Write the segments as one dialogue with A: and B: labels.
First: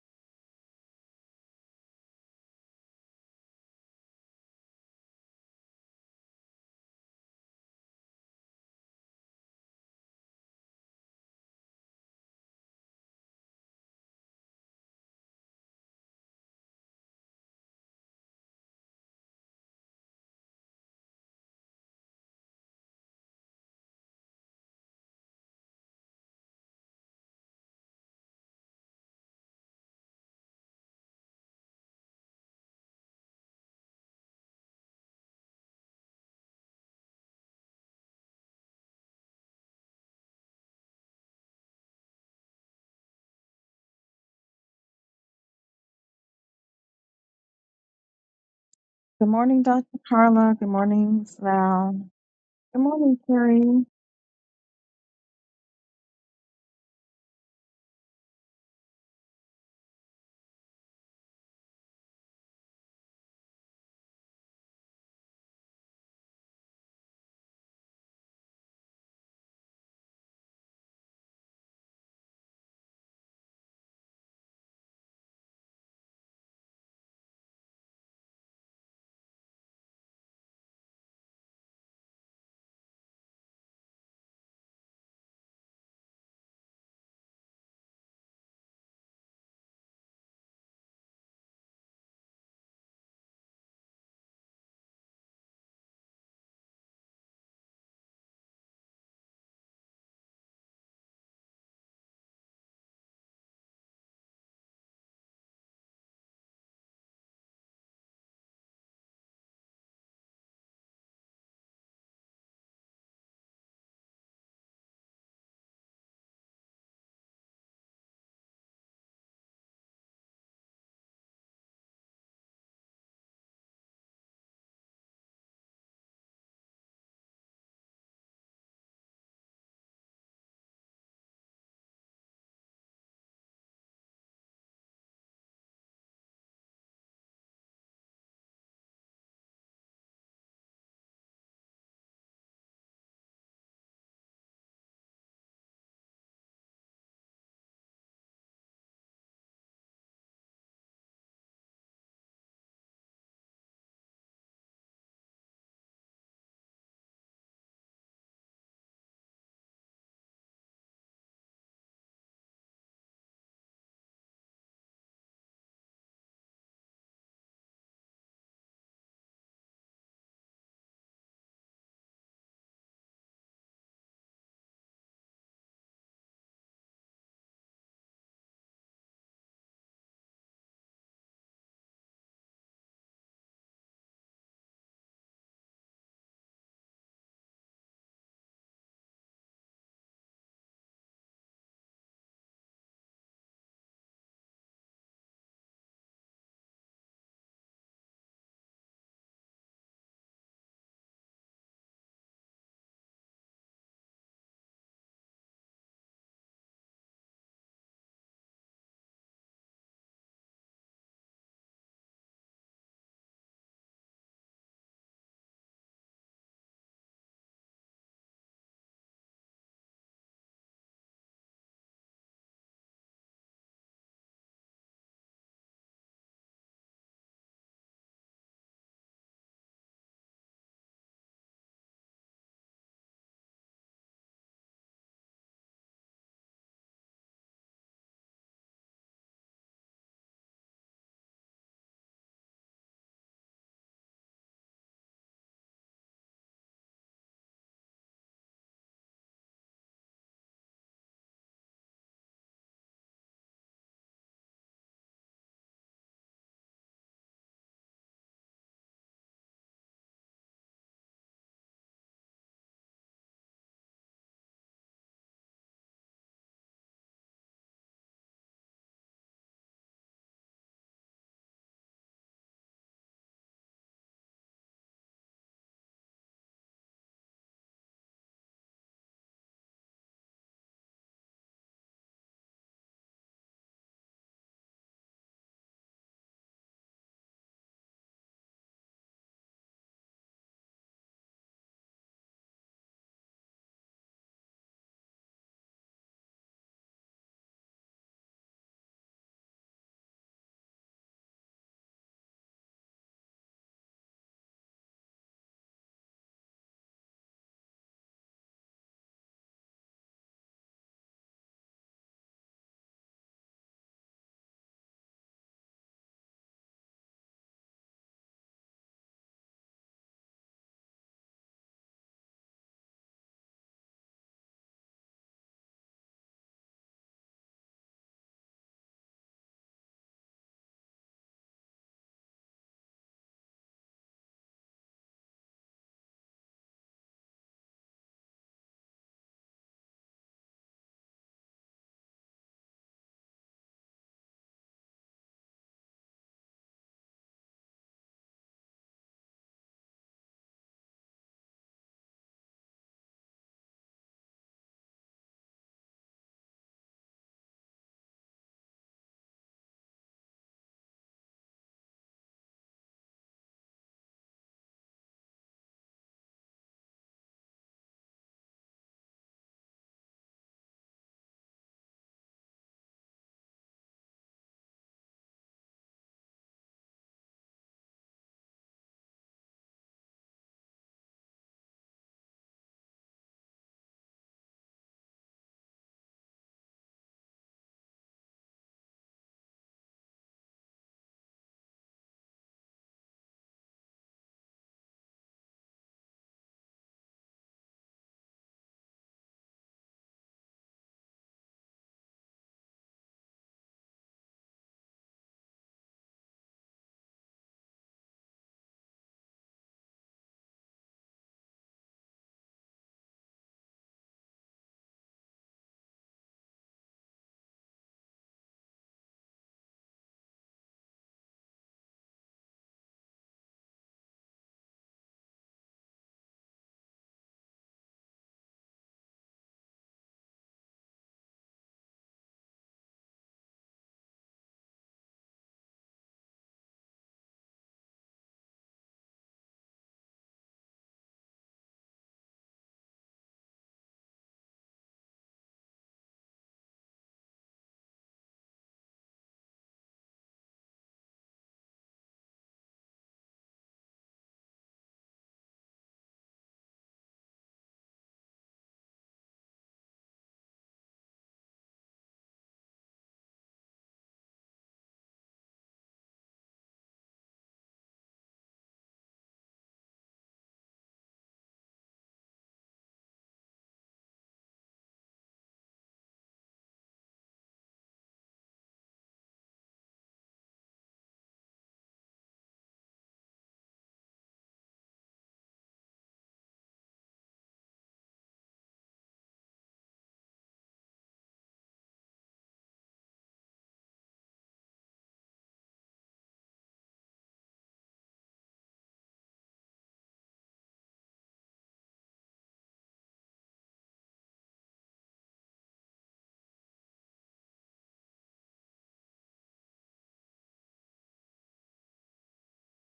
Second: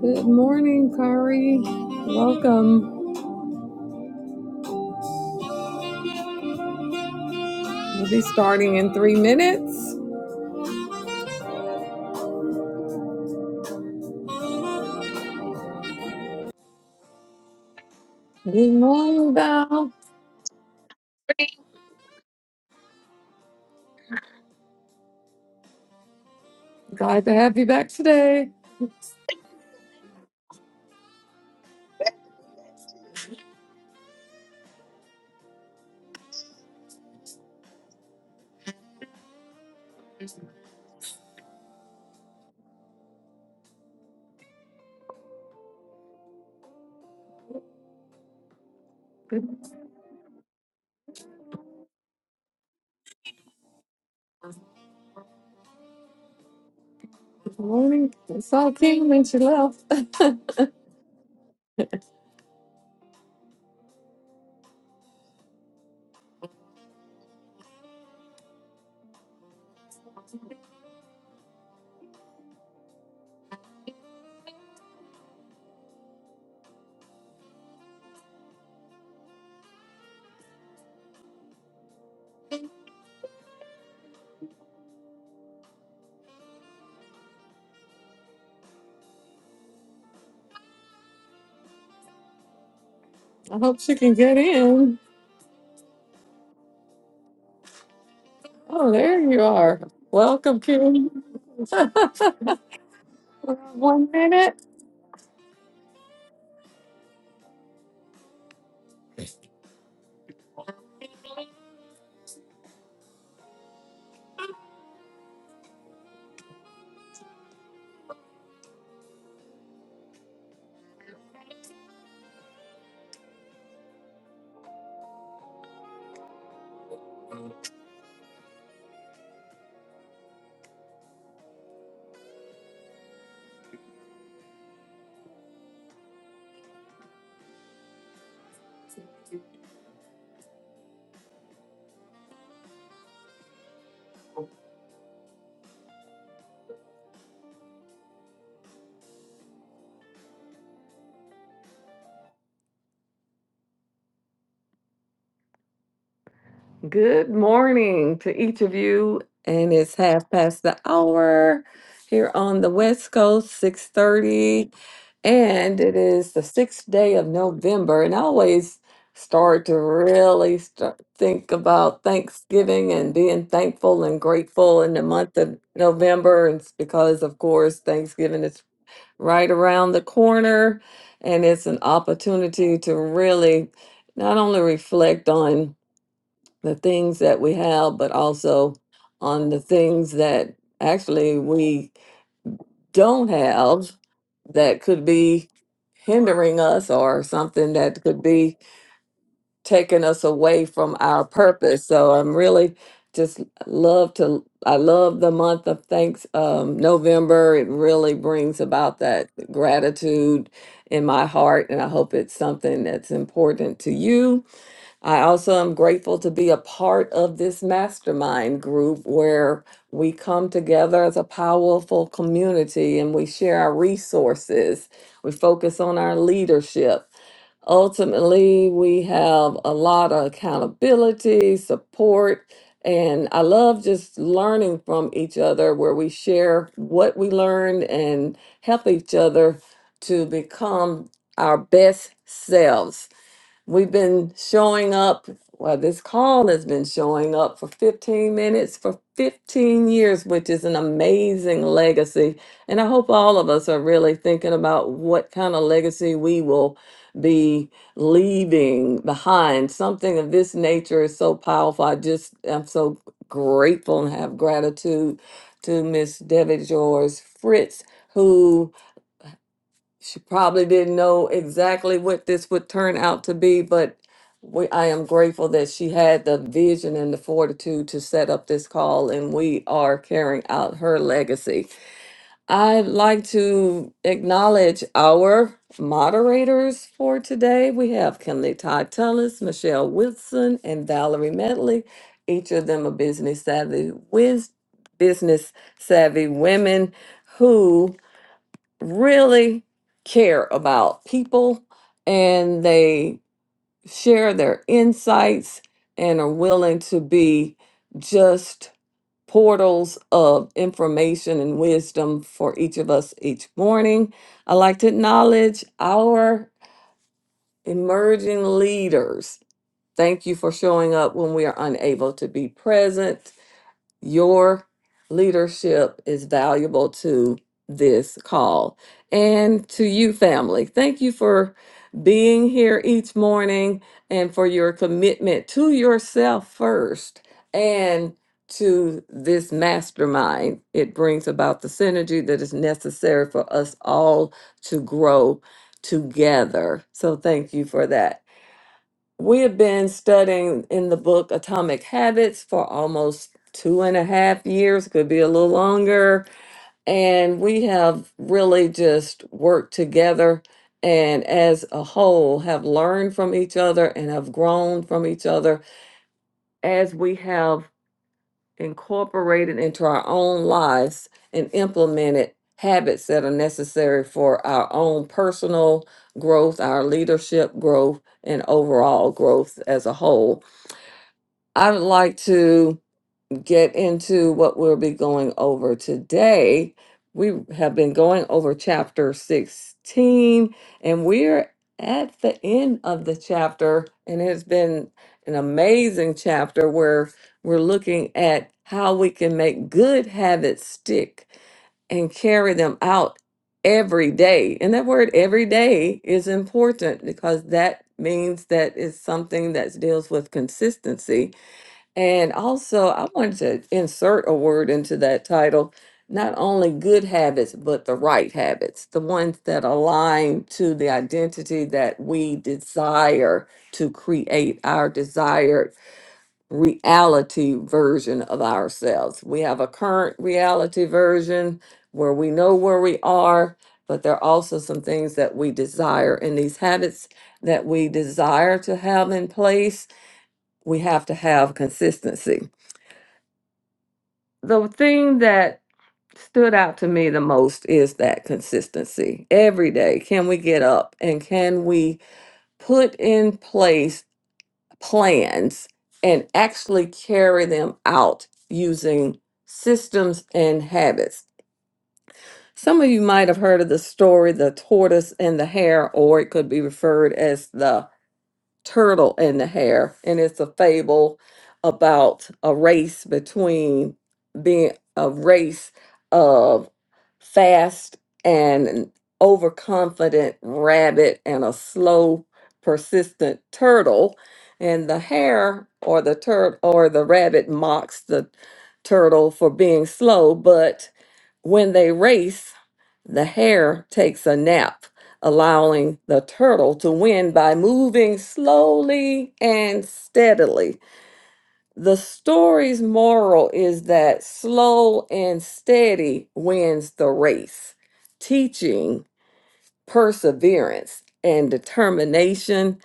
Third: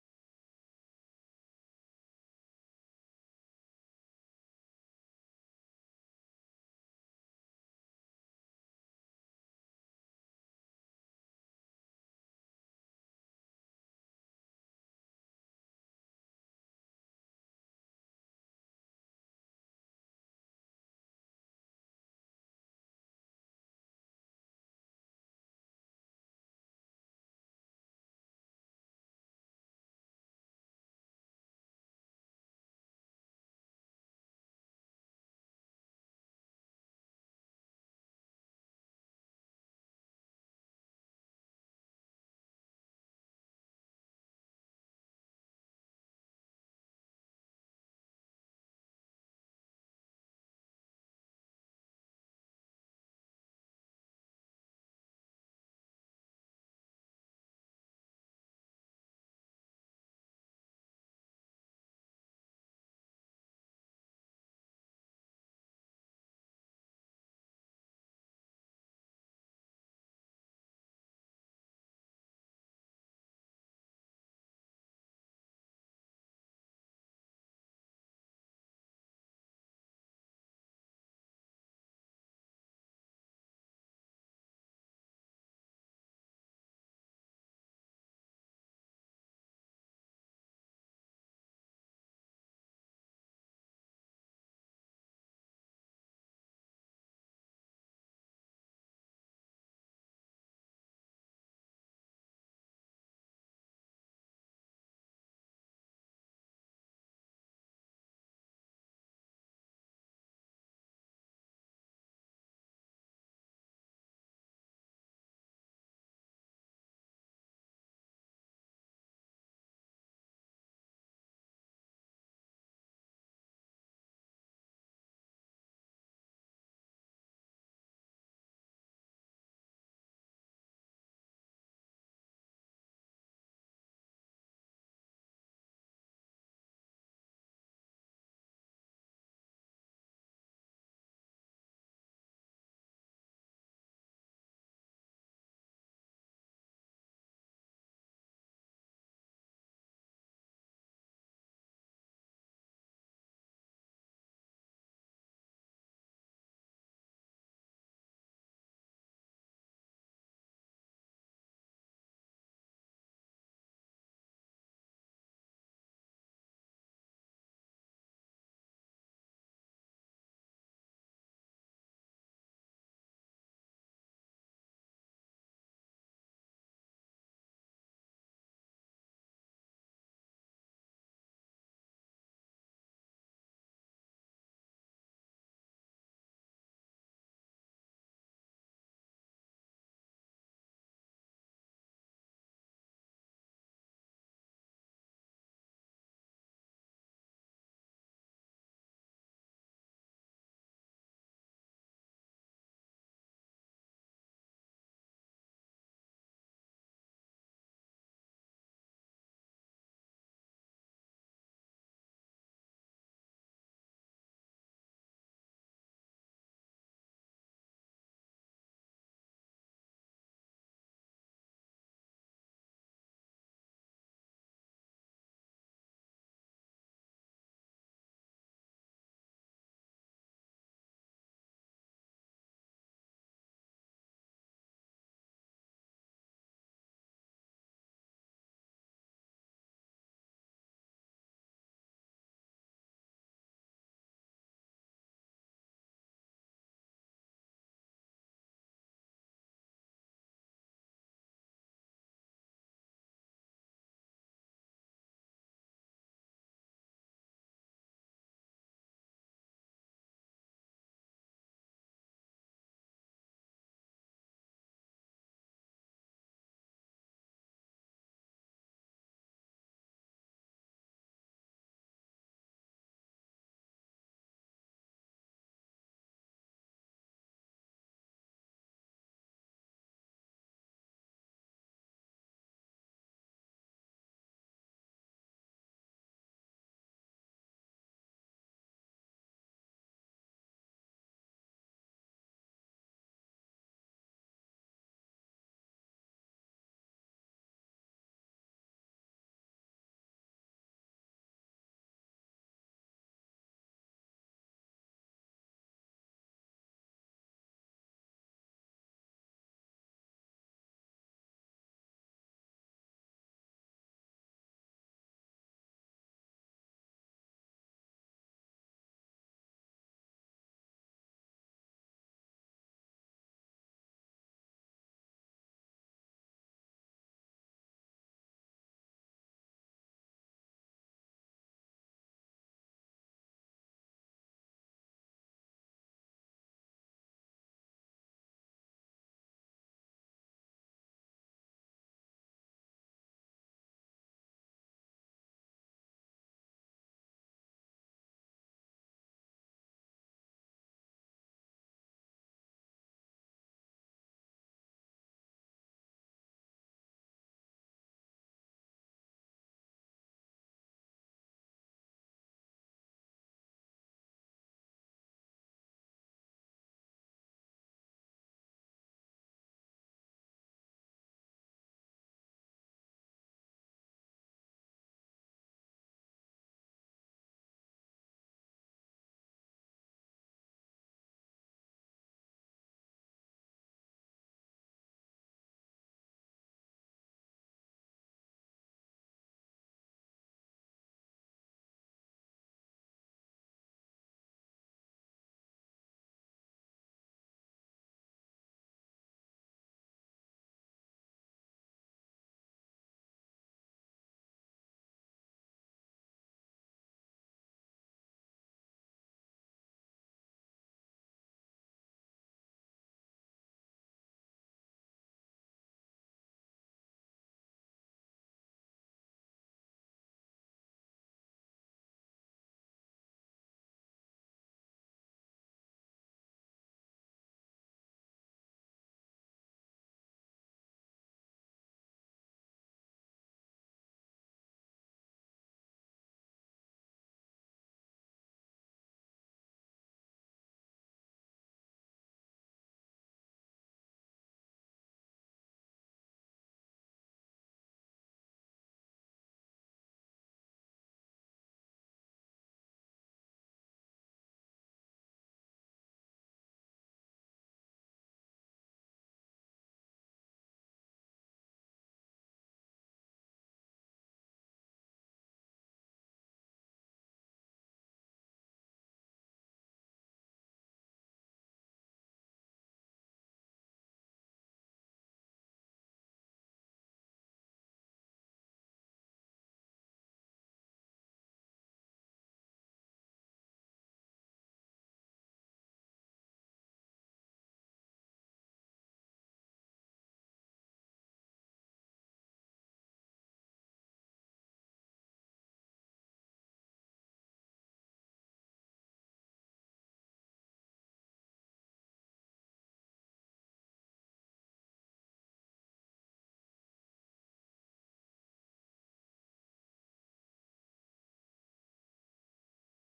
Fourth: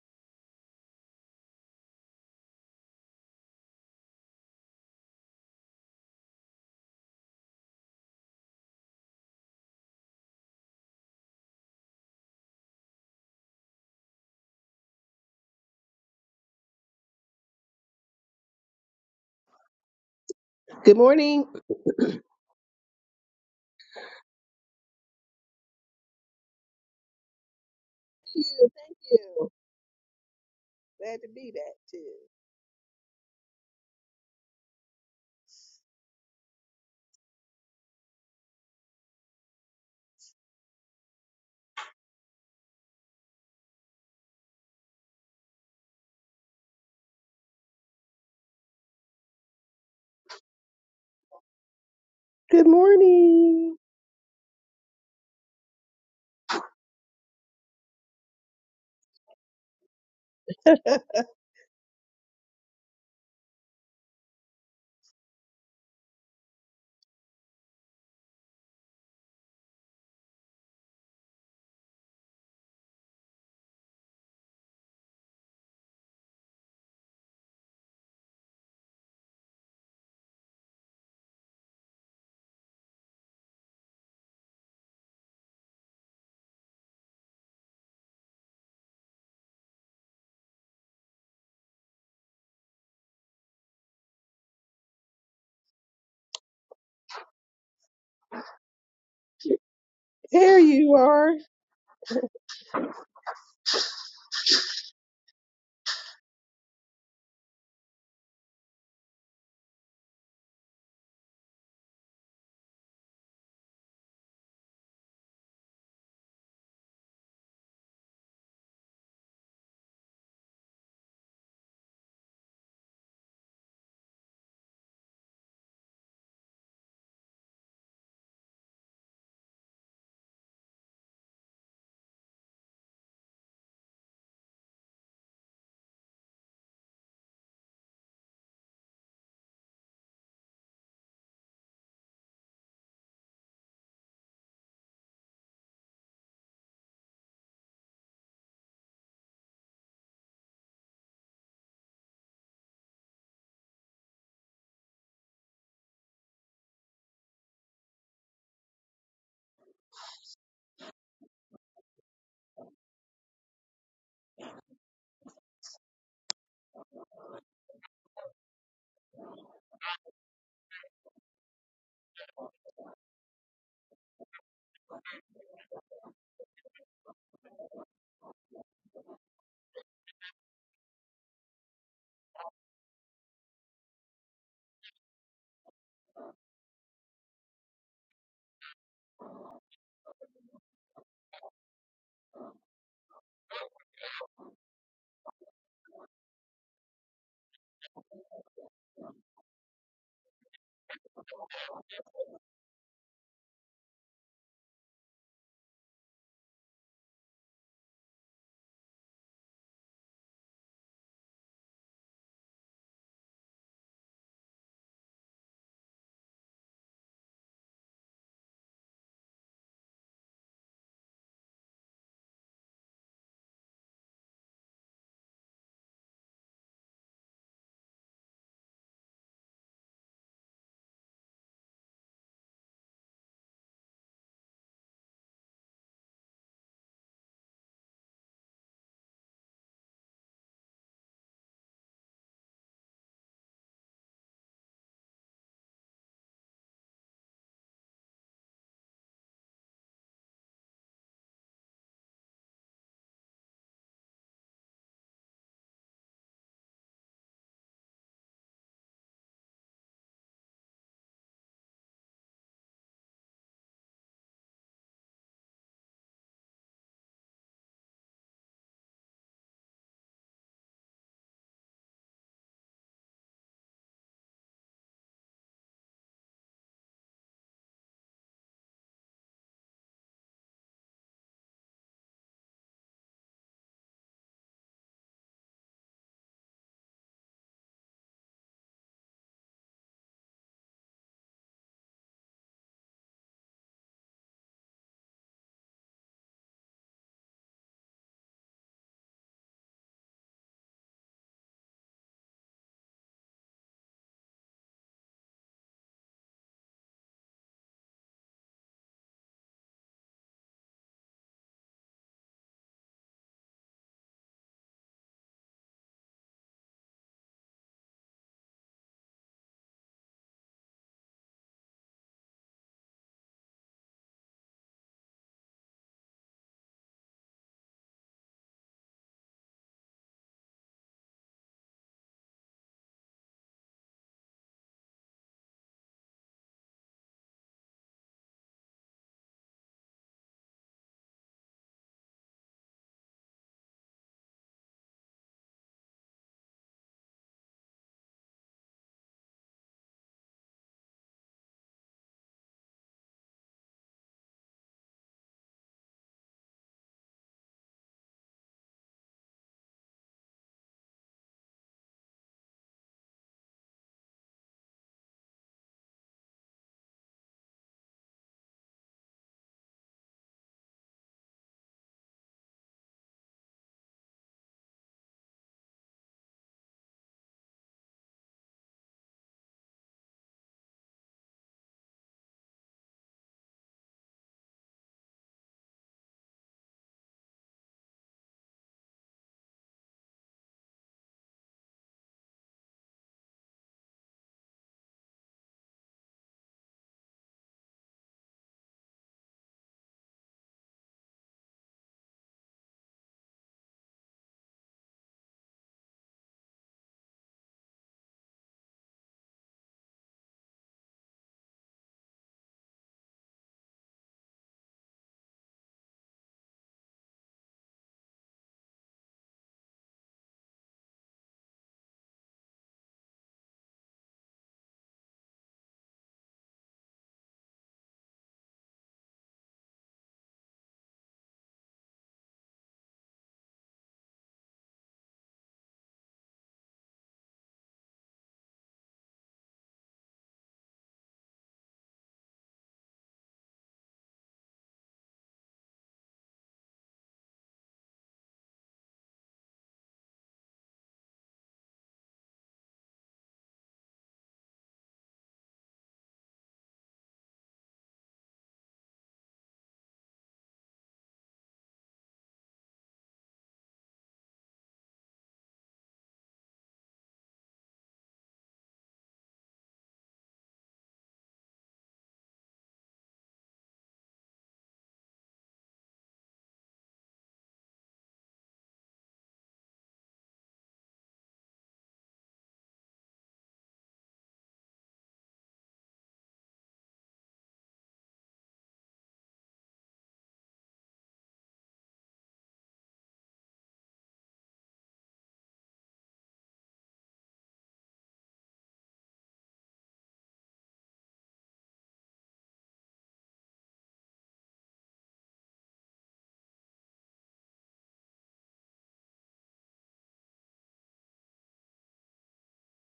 A: Good morning, Kari. Welcome. We'll be starting in three minutes. Good morning, Val.
B: Good morning. Thank
A: Glad to have you back today.
B: you. Thank you. Glad to be back too.
C: Good
A: Good
C: morning, Dr. Carla. Good morning, Val.
B: Good
C: Good morning, Terry.
B: morning.
A: morning. I saw Kim when she left. I hope she can get in. Oh, there you are.
B: There
A: Welcome,
B: you
A: Kim.
B: are.
A: One minute. Good morning to each of you, and it's half past the hour here on the West Coast, six thirty, and it is the sixth day of November. And I always start to really start, think about Thanksgiving and being thankful and grateful in the month of November, and it's because, of course, Thanksgiving is right around the corner, and it's an opportunity to really not only reflect on the things that we have, but also on the things that actually we don't have that could be hindering us or something that could be taking us away from our purpose. So I'm really just love to I love the month of thanks um November. It really brings about that gratitude in my heart and I hope it's something that's important to you I also am grateful to be a part of this mastermind group where we come together as a powerful community and we share our resources. We focus on our leadership. Ultimately, we have a lot of accountability, support, and I love just learning from each other where we share what we learned and help each other to become our best selves. We've been showing up, well, this call has been showing up for 15 minutes for 15 years, which is an amazing legacy. And I hope all of us are really thinking about what kind of legacy we will be leaving behind. Something of this nature is so powerful. I just am so grateful and have gratitude to Miss Debbie George Fritz, who she probably didn't know exactly what this would turn out to be, but we, I am grateful that she had the vision and the fortitude to set up this call, and we are carrying out her legacy. I'd like to acknowledge our moderators for today. We have Kimberly Todd Tullis, Michelle Wilson, and Valerie Medley, each of them a business savvy, wiz- business savvy women who really care about people and they share their insights and are willing to be just portals of information and wisdom for each of us each morning. I like to acknowledge our emerging leaders. Thank you for showing up when we are unable to be present your leadership is valuable to this call and to you, family. Thank you for being here each morning and for your commitment to yourself first and to this mastermind. It brings about the synergy that is necessary for us all to grow together. So, thank you for that. We have been studying in the book Atomic Habits for almost two and a half years, could be a little longer. And we have really just worked together and as a whole have learned from each other and have grown from each other as we have incorporated into our own lives and implemented habits that are necessary for our own personal growth, our leadership growth, and overall growth as a whole. I would like to get into what we'll be going over today. We have been going over chapter 16, and we're at the end of the chapter, and it's been an amazing chapter where we're looking at how we can make good habits stick and carry them out every day. And that word every day is important because that means that it's something that deals with consistency and also, I wanted to insert a word into that title not only good habits, but the right habits, the ones that align to the identity that we desire to create our desired reality version of ourselves. We have a current reality version where we know where we are, but there are also some things that we desire, and these habits that we desire to have in place, we have to have consistency the thing that stood out to me the most is that consistency. Every day, can we get up and can we put in place plans and actually carry them out using systems and habits? Some of you might have heard of the story, the tortoise and the hare, or it could be referred as the turtle in the hair, and it's a fable about a race between being a race of fast and an overconfident rabbit and a slow, persistent turtle. And the hare or the turtle or the rabbit mocks the turtle for being slow, but when they race, the hare takes a nap allowing the turtle to win by moving slowly and steadily. The story's moral is that slow and steady wins the race, teaching perseverance and determination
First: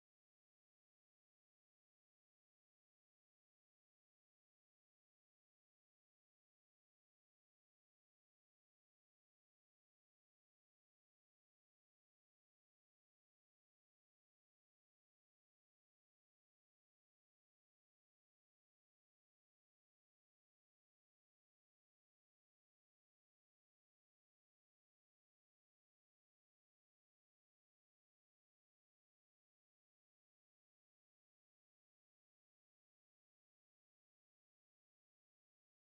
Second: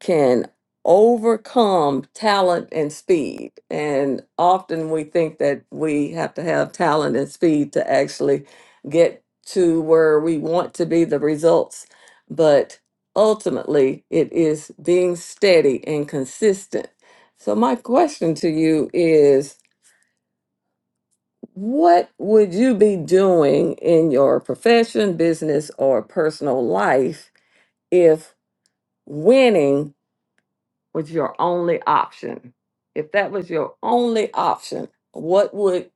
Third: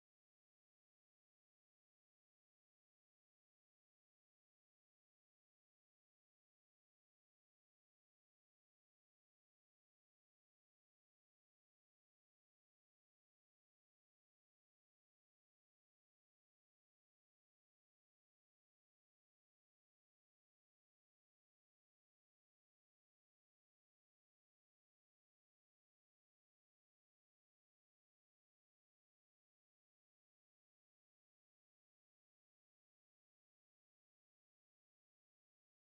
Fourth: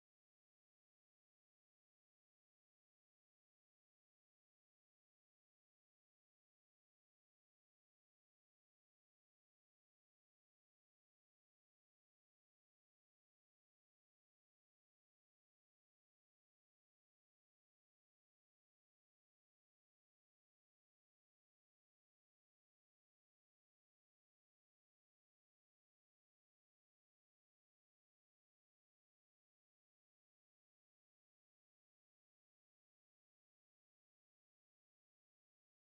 A: can overcome talent and speed. And often we think that we have to have talent and speed to actually get to where we want to be the results. But ultimately, it is being steady and consistent. So, my question to you is what would you be doing in your profession, business, or personal life if winning? was your only option, if that was your only option, what would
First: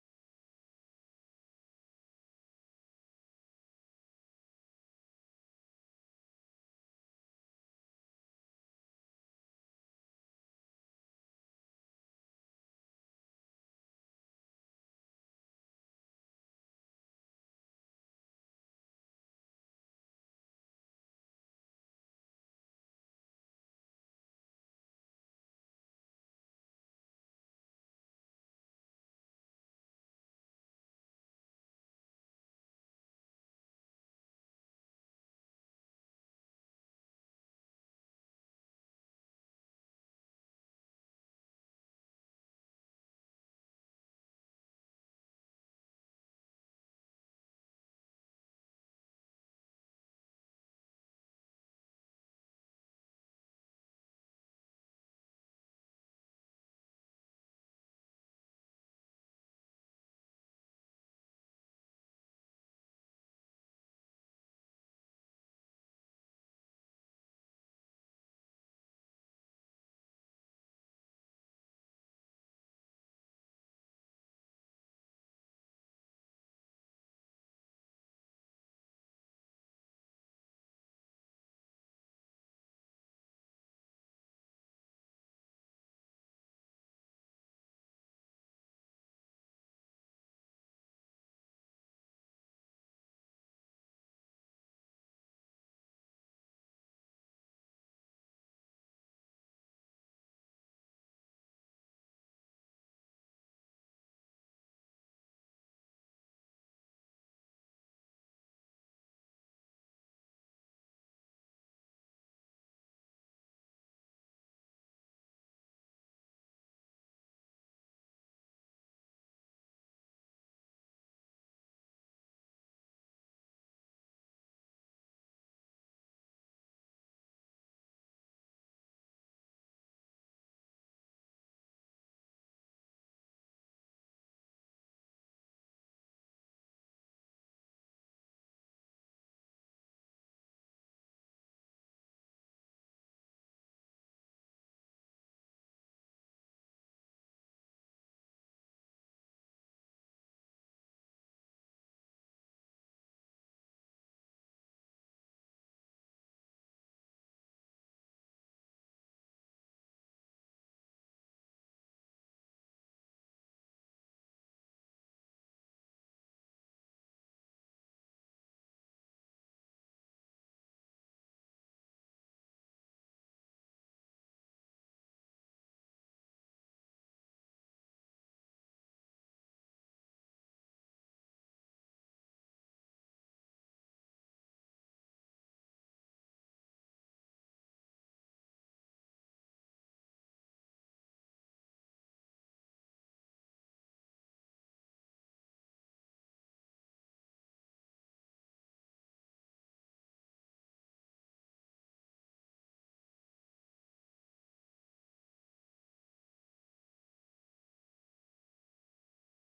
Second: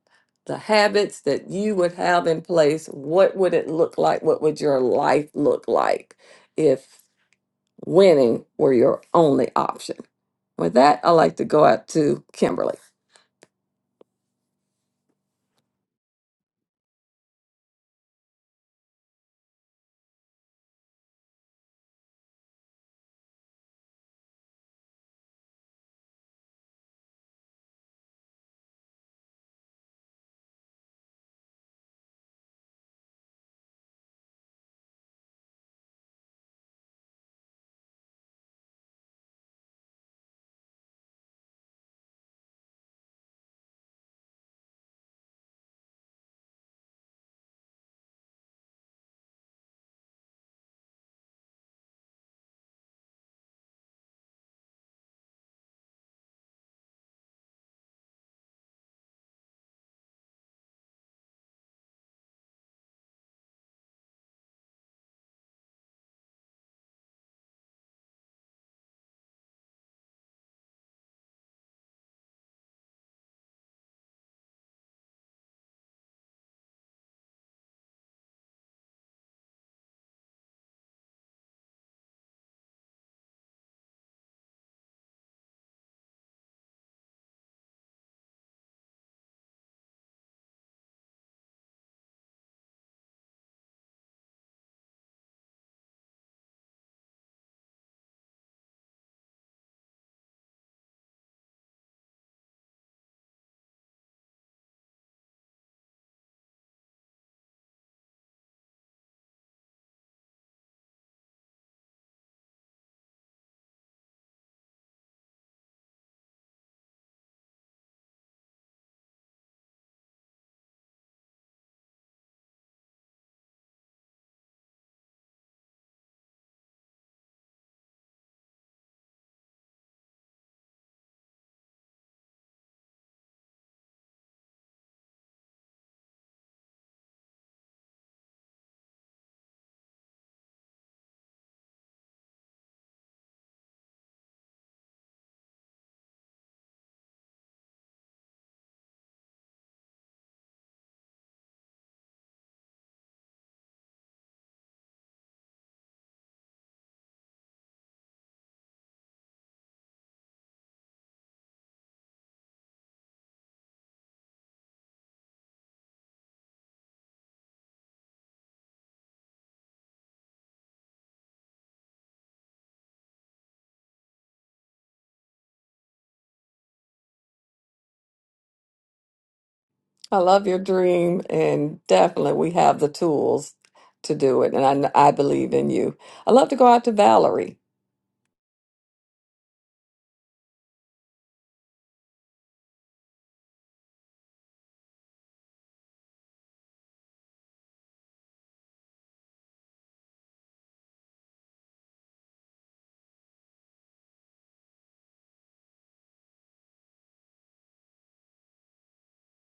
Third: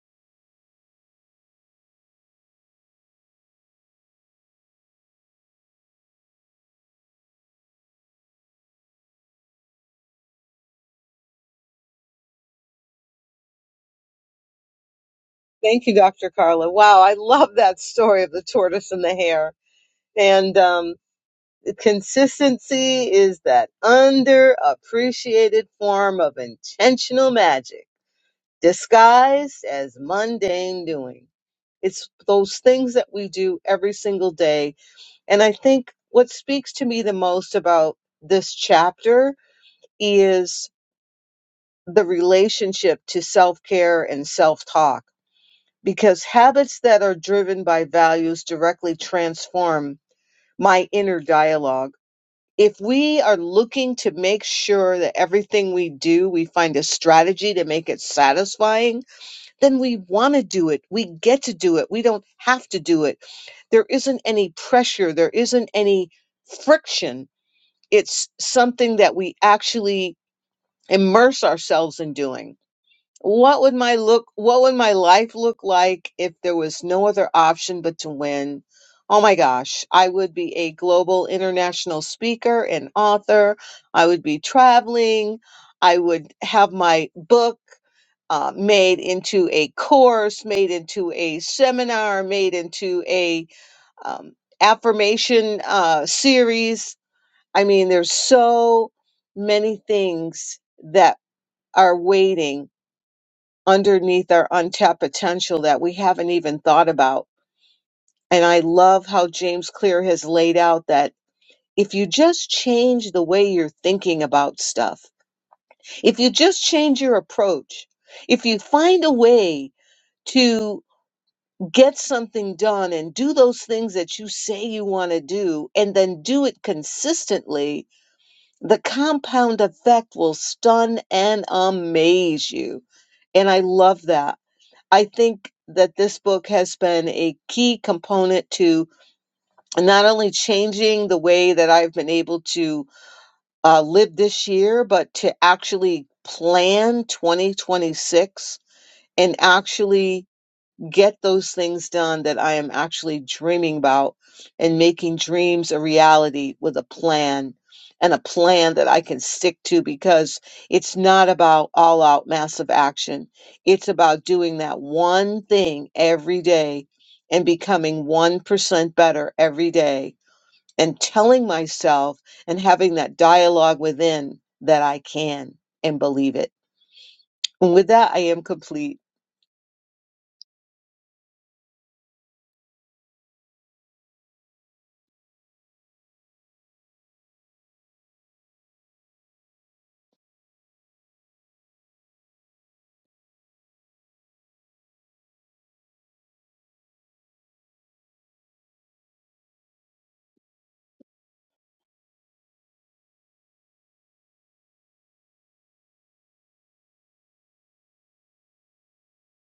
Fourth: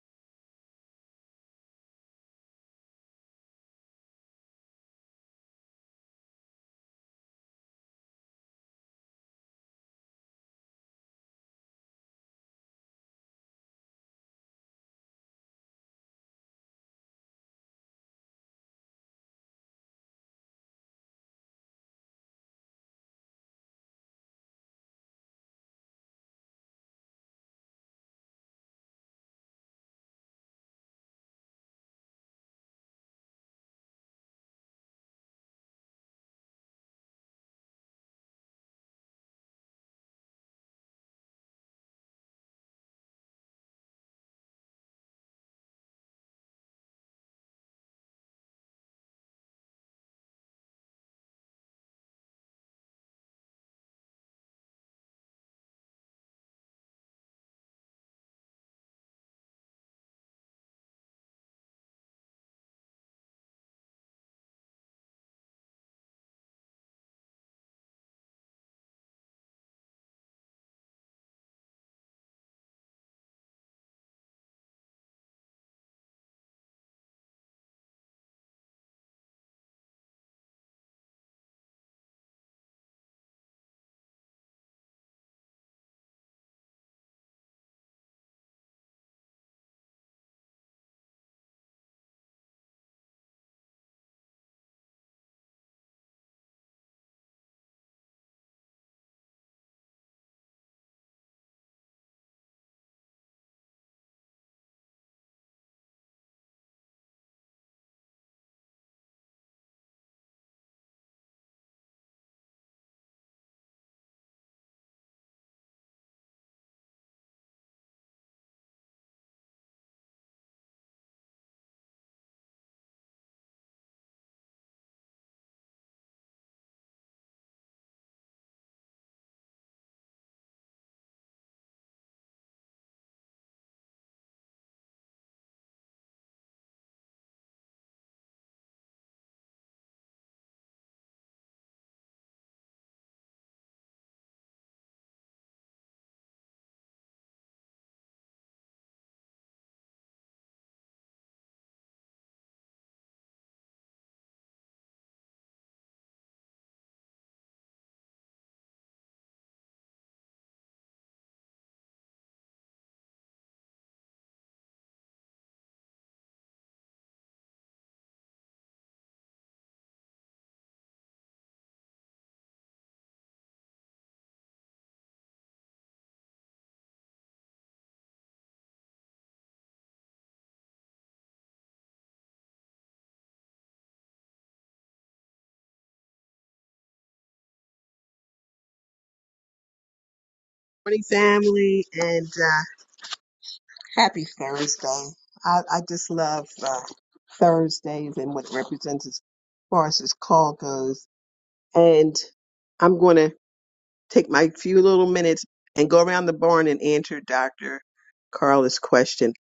A: the habits that you would have in place, what would it look like? What would your life look like if winning were your only option? With that, i like to go out to Kimberly.
D: Thank you, Dr. Carla. Wow, I love that story of the tortoise and the hare. And um, consistency is that underappreciated form of intentional magic disguised as mundane doing. It's those things that we do every single day. And I think what speaks to me the most about this chapter is the relationship to self care and self talk because habits that are driven by values directly transform my inner dialogue. If we are looking to make sure that everything we do, we find a strategy to make it satisfying, then we want to do it. We get to do it. We don't have to do it. There isn't any pressure, there isn't any friction. It's something that we actually immerse ourselves in doing. What would my look what would my life look like if there was no other option but to win? Oh my gosh, I would be a global international speaker and author. I would be traveling. I would have my book uh, made into a course, made into a seminar, made into a um, affirmation uh, series. I mean, there's so many things that are waiting underneath our untapped potential that we haven't even thought about. And I love how James Clear has laid out that if you just change the way you're thinking about stuff, if you just change your approach, if you find a way to get something done and do those things that you say you want to do and then do it consistently, the compound effect will stun and amaze you. And I love that. I think that this book has been a key component to not only changing the way that I've been able to uh, live this year, but to actually plan 2026 and actually get those things done that I am actually dreaming about and making dreams a reality with a plan and a plan that I can stick to because it's not about all out massive action. It's about doing that one thing every day and becoming 1% better every day and telling myself and having that dialogue within that I can and believe it. And with that, I am complete.
A: I love your dream, and definitely we have the tools to do it. And I, I believe in you. i love to go out to Valerie.
B: Morning, family, and uh, happy Thursday. I, I just love uh, Thursdays and what it represents as far as this call goes. And I'm going to take my few little minutes and go around the barn and answer Dr. Carla's question.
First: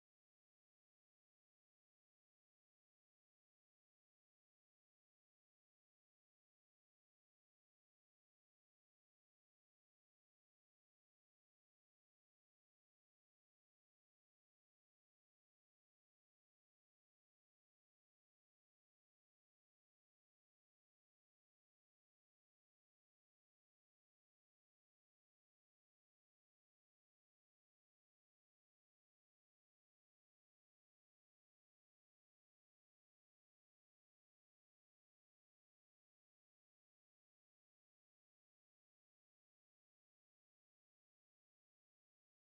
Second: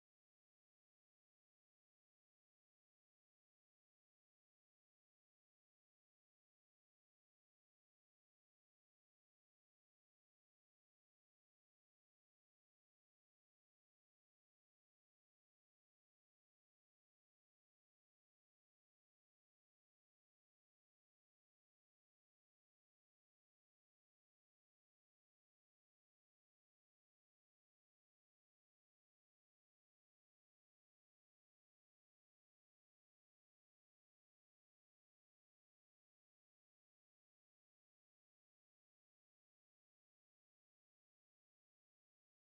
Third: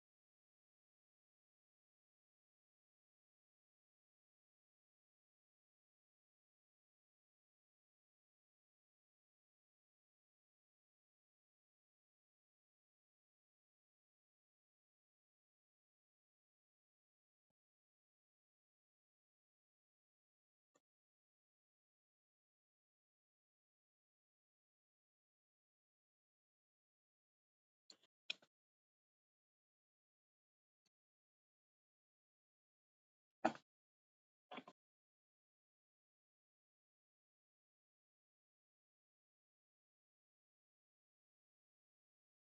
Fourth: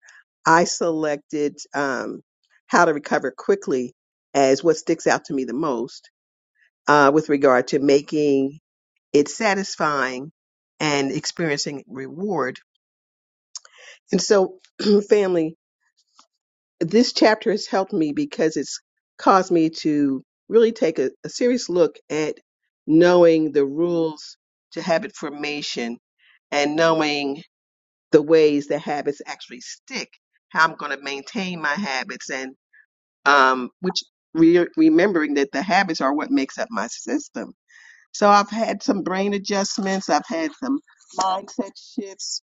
B: I selected um, how to recover quickly as what sticks out to me the most uh, with regard to making it satisfying and experiencing reward. And so, family, this chapter has helped me because it's caused me to really take a, a serious look at knowing the rules to habit formation and knowing the ways that habits actually stick, how I'm going to maintain my habits, and um, which re- remembering that the habits are what makes up my system. So I've had some brain adjustments, I've had some mindset shifts,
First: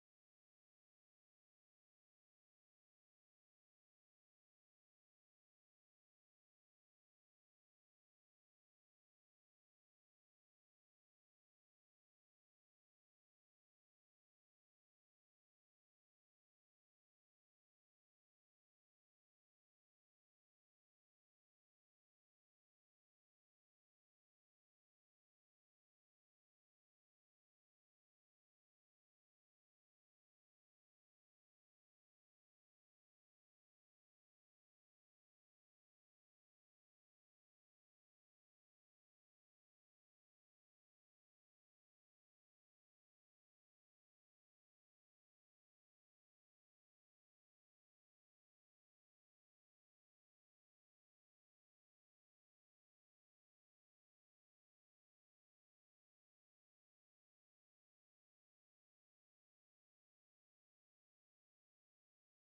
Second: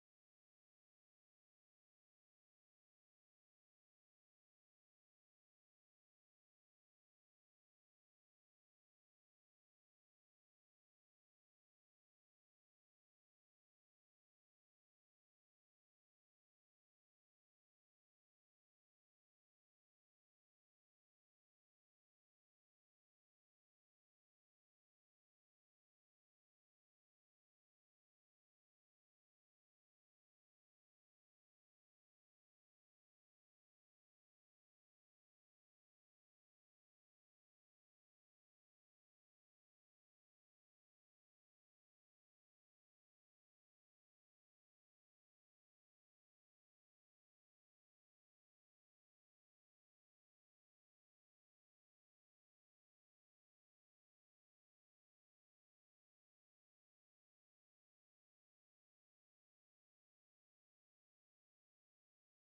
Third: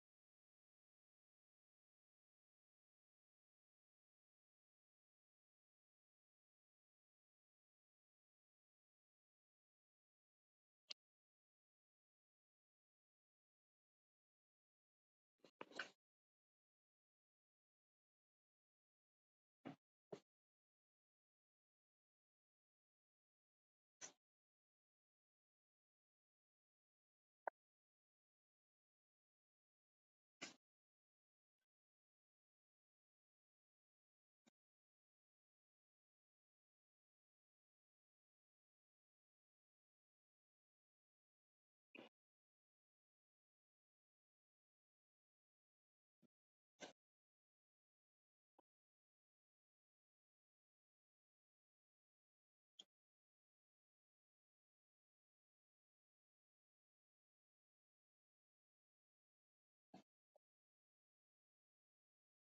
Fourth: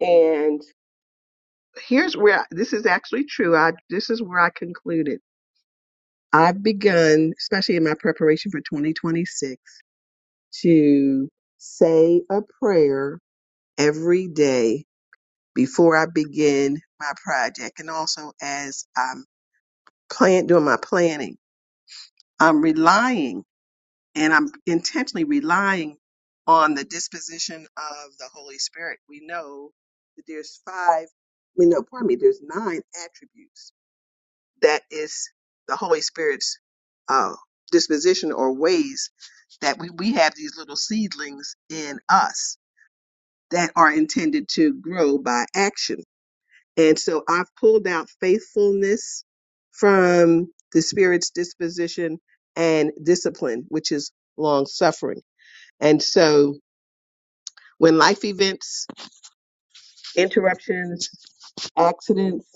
B: and here's where I- this is actually true. I this is where I concluded. I've begun, especially in my preparation for 2026, to say a prayer every day before I begin my project and also as I'm plan doing my planning. I'm relying and I'm intentionally relying on the disposition of the Holy Spirit. We know that there's five, we know, pardon me, there's nine attributes that is the Holy Spirit's uh, disposition or ways that we, we have these little seedlings in us that are intended to grow by action. And so I've pulled out faithfulness from the Spirit's disposition and discipline, which is long suffering and so when life events, interruptions, accidents,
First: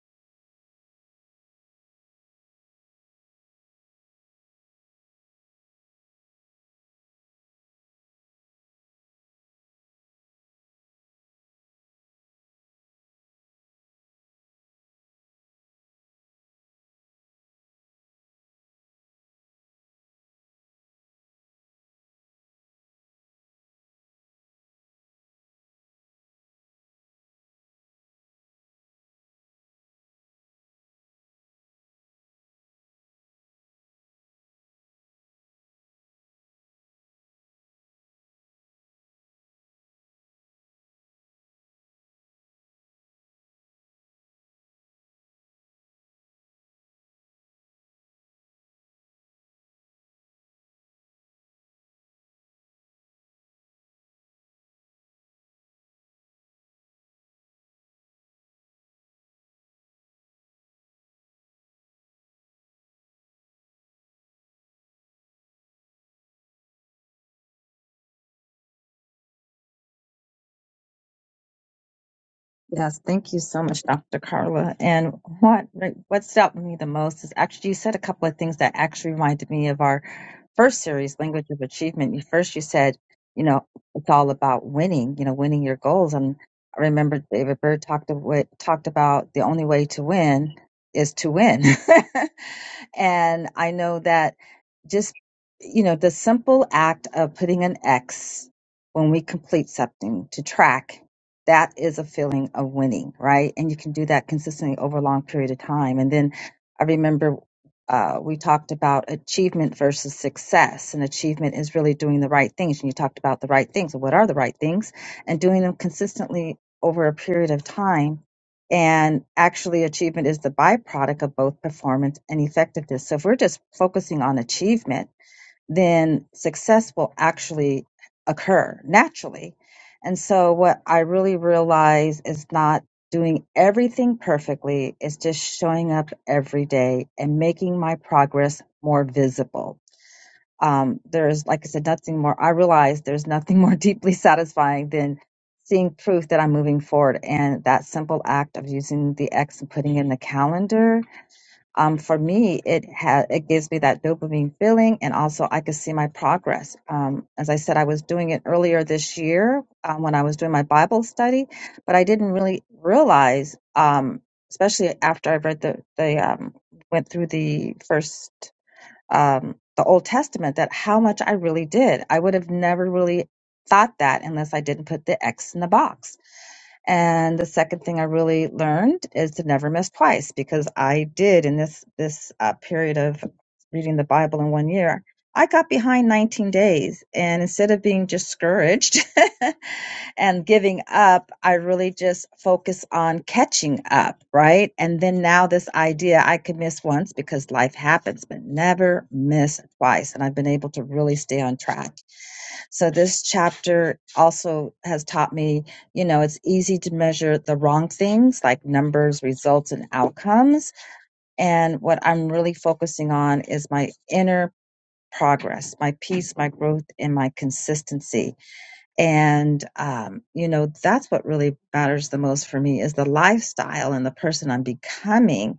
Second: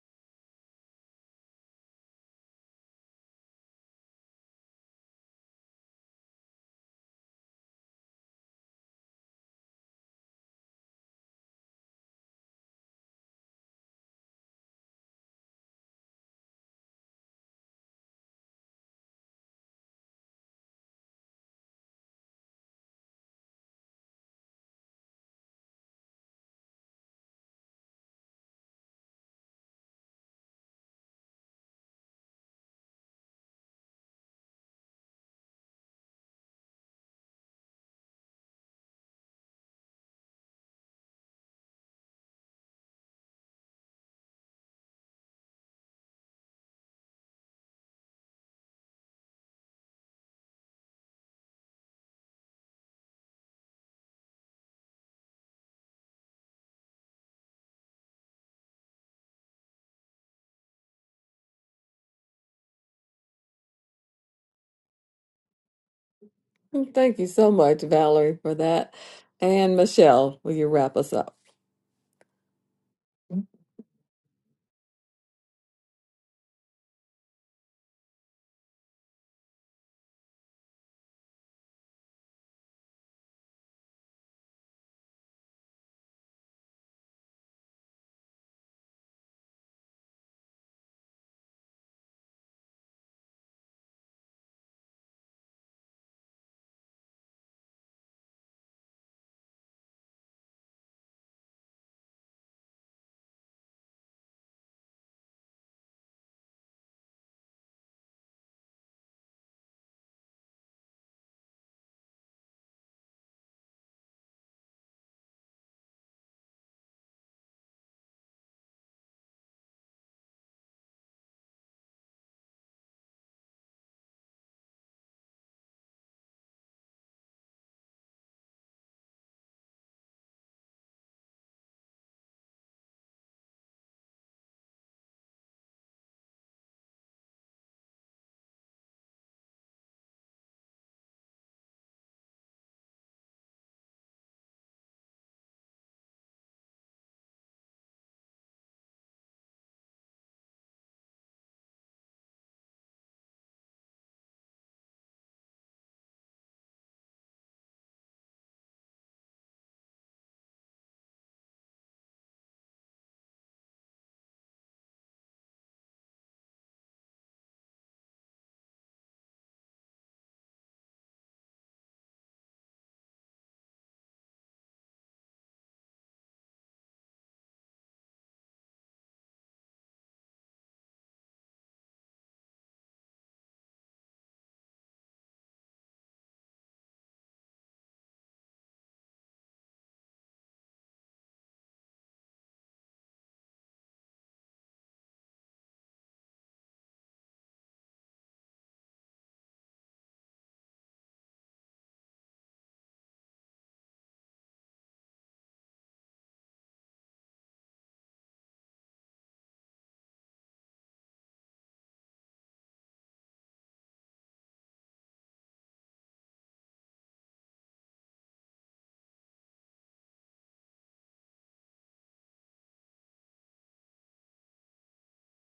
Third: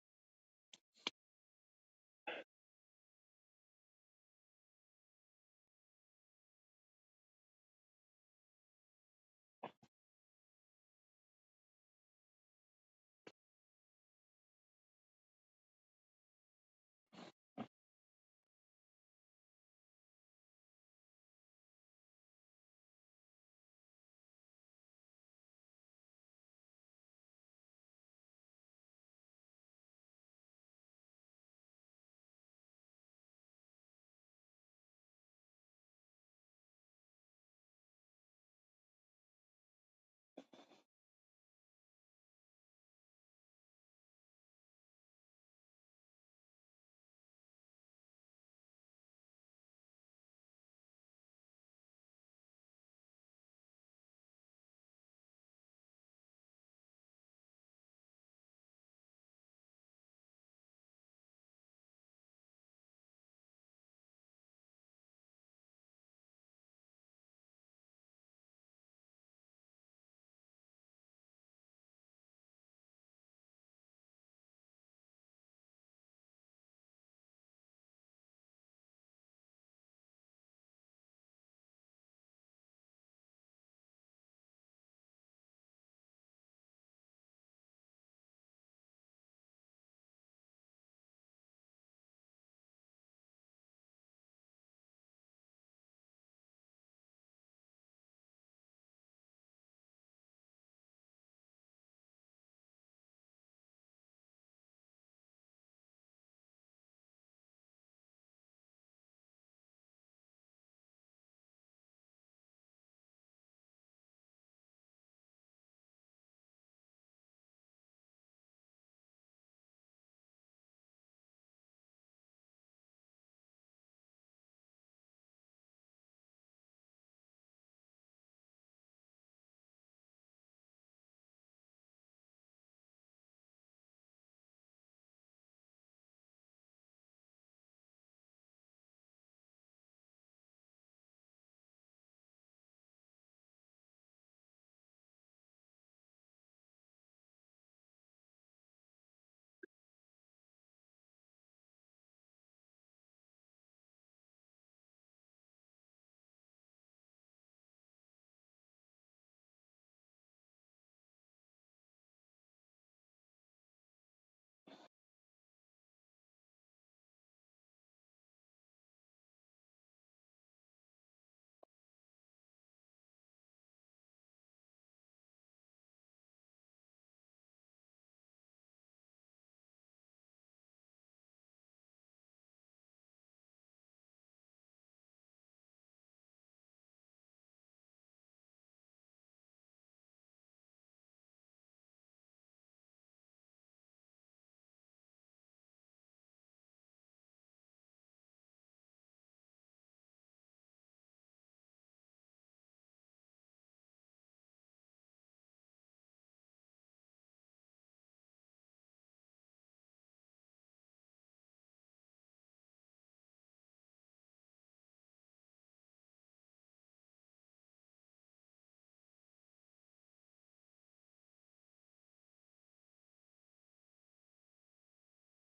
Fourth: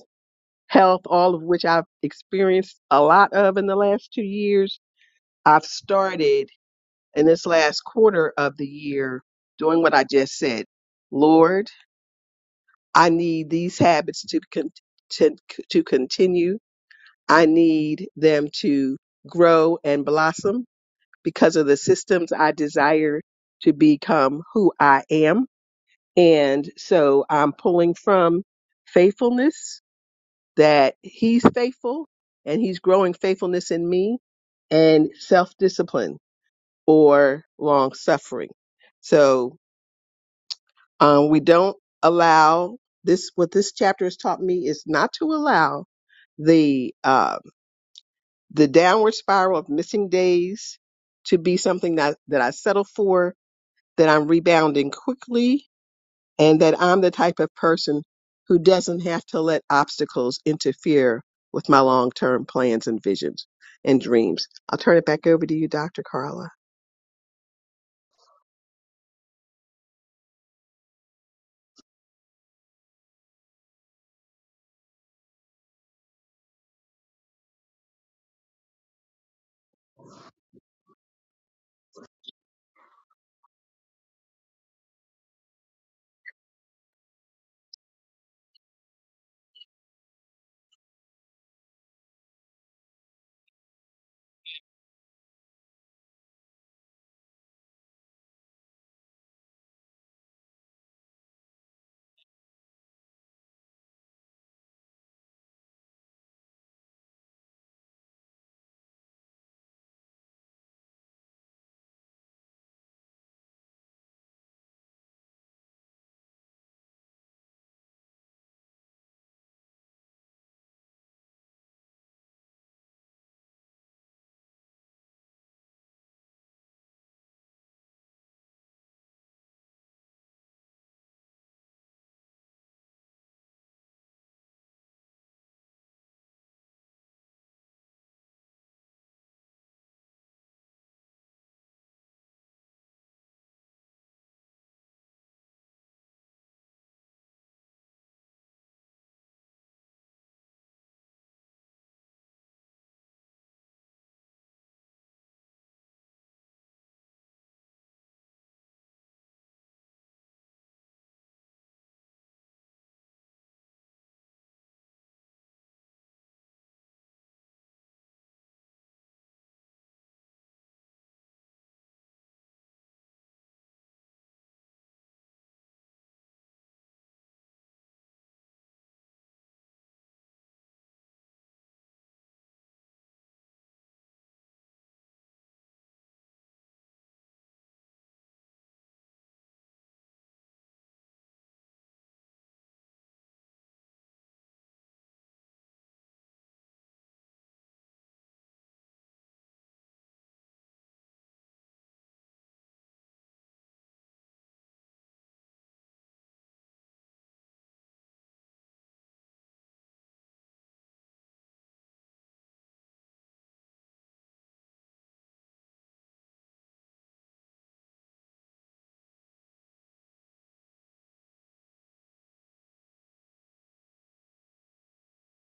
B: health, all of which I've experienced a lot of in the last two years, I've started in this last quarter of the year doing what I just said. Lord, I need these habits to con- to, to continue. I need them to grow and blossom because of the systems I desire to become who I am And so I'm pulling from faithfulness that he's faithful and he's growing faithfulness in me and self discipline or long suffering. So um, we don't allow this, what this chapter has taught me is not to allow the uh, the downward spiral of missing days to be something that, that I settle for, that I'm rebounding quickly and that I'm the type of person who doesn't have to let obstacles interfere with my long term plans and visions and dreams. I'll turn it back over to you, Dr. Carla.
A: Well, Thank you so much, Valerie, for that. And Michelle, will you wrap us up?
C: Yes, thank you so much, Dr. Carla. And what what stood out to me the most is actually you said a couple of things that actually reminded me of our first series, Language of Achievement. You first you said, you know, it's all about winning, you know, winning your goals. And I remember David Bird talked about, talked about the only way to win is to win. And I know that just, you know, the simple act of putting an X when we complete something to track, that is a feeling of winning, right? And you can do that consistently over a long period of time. And then I remember uh, we talked about achievement versus success, and achievement is really doing the right things. And you talked about the right things. What are the right things? And doing them consistently over a period of time and actually, achievement is the byproduct of both performance and effectiveness. So, if we're just focusing on achievement, then success will actually occur naturally. And so, what I really realize is not doing everything perfectly, is just showing up every day and making my progress more visible um, there's like I said, nothing more. I realize there's nothing more deeply satisfying than seeing proof that I'm moving forward. And that simple act of using the X and putting in the calendar, um, for me, it ha- it gives me that dopamine feeling, and also I could see my progress. Um, as I said, I was doing it earlier this year um, when I was doing my Bible study, but I didn't really realize. Um, especially after I read the, the um, went through the first um, the Old Testament that how much I really did. I would have never really thought that unless I didn't put the X in the box. And the second thing I really learned is to never miss twice because I did in this this uh, period of reading the Bible in one year. I got behind 19 days, and instead of being discouraged and giving up, I really just focused on catching up, right? And then now this idea I could miss once because life happens, but never miss twice. And I've been able to really stay on track so this chapter also has taught me, you know, it's easy to measure the wrong things like numbers, results, and outcomes. And what I'm really focusing on is my inner progress, my peace, my growth, and my consistency. And, um, you know, that's what really matters the most for me is the lifestyle and the person I'm becoming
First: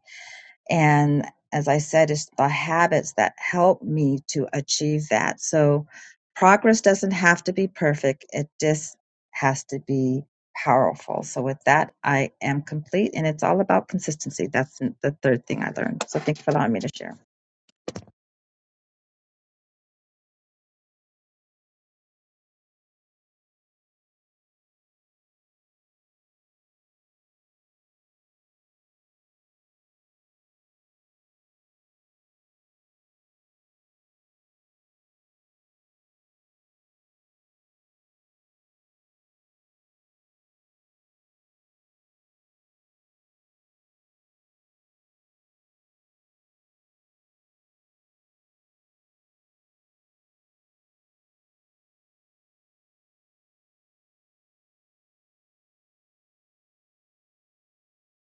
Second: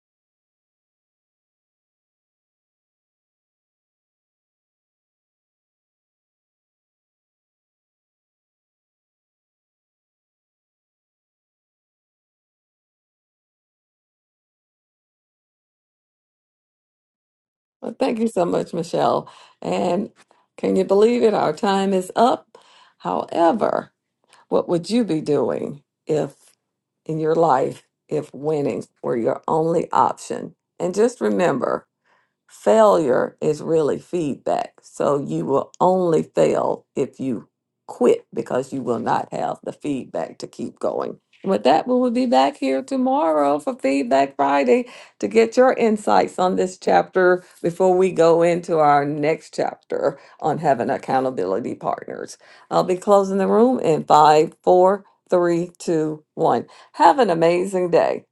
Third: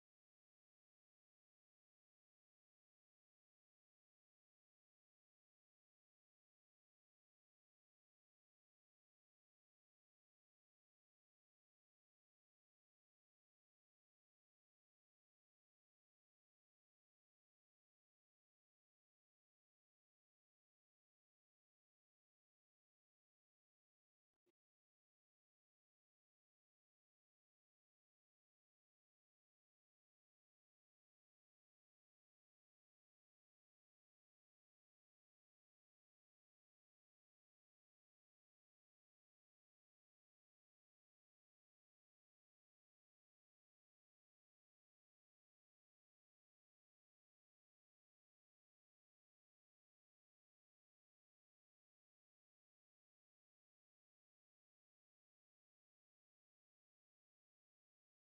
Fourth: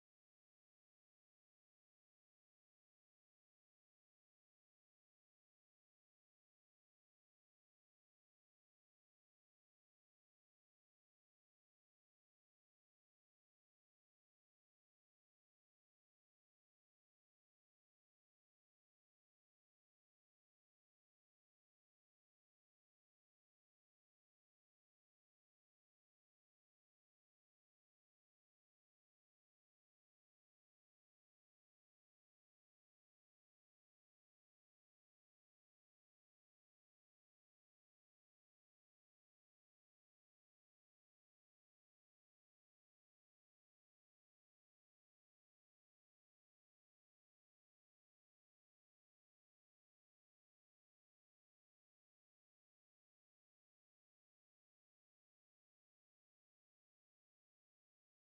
C: and as I said, it's the habits that help me to achieve that. So progress doesn't have to be perfect, it just has to be powerful. So with that, I am complete, and it's all about consistency. That's the third thing I learned. So thank you for allowing me to share.
A: Well, thank you so much, Michelle. And can you believe it? Our time is up. However, What would you be doing if in your life if winning were your only option? And just remember, Failure is really feedback. So you will only fail if you quit because you will not have the feedback to keep going. With that, we will be back here tomorrow for Feedback Friday to get your insights on this chapter before we go into our next chapter on having accountability partners. I'll be closing the room in five, four, three, two, one. Have an amazing day.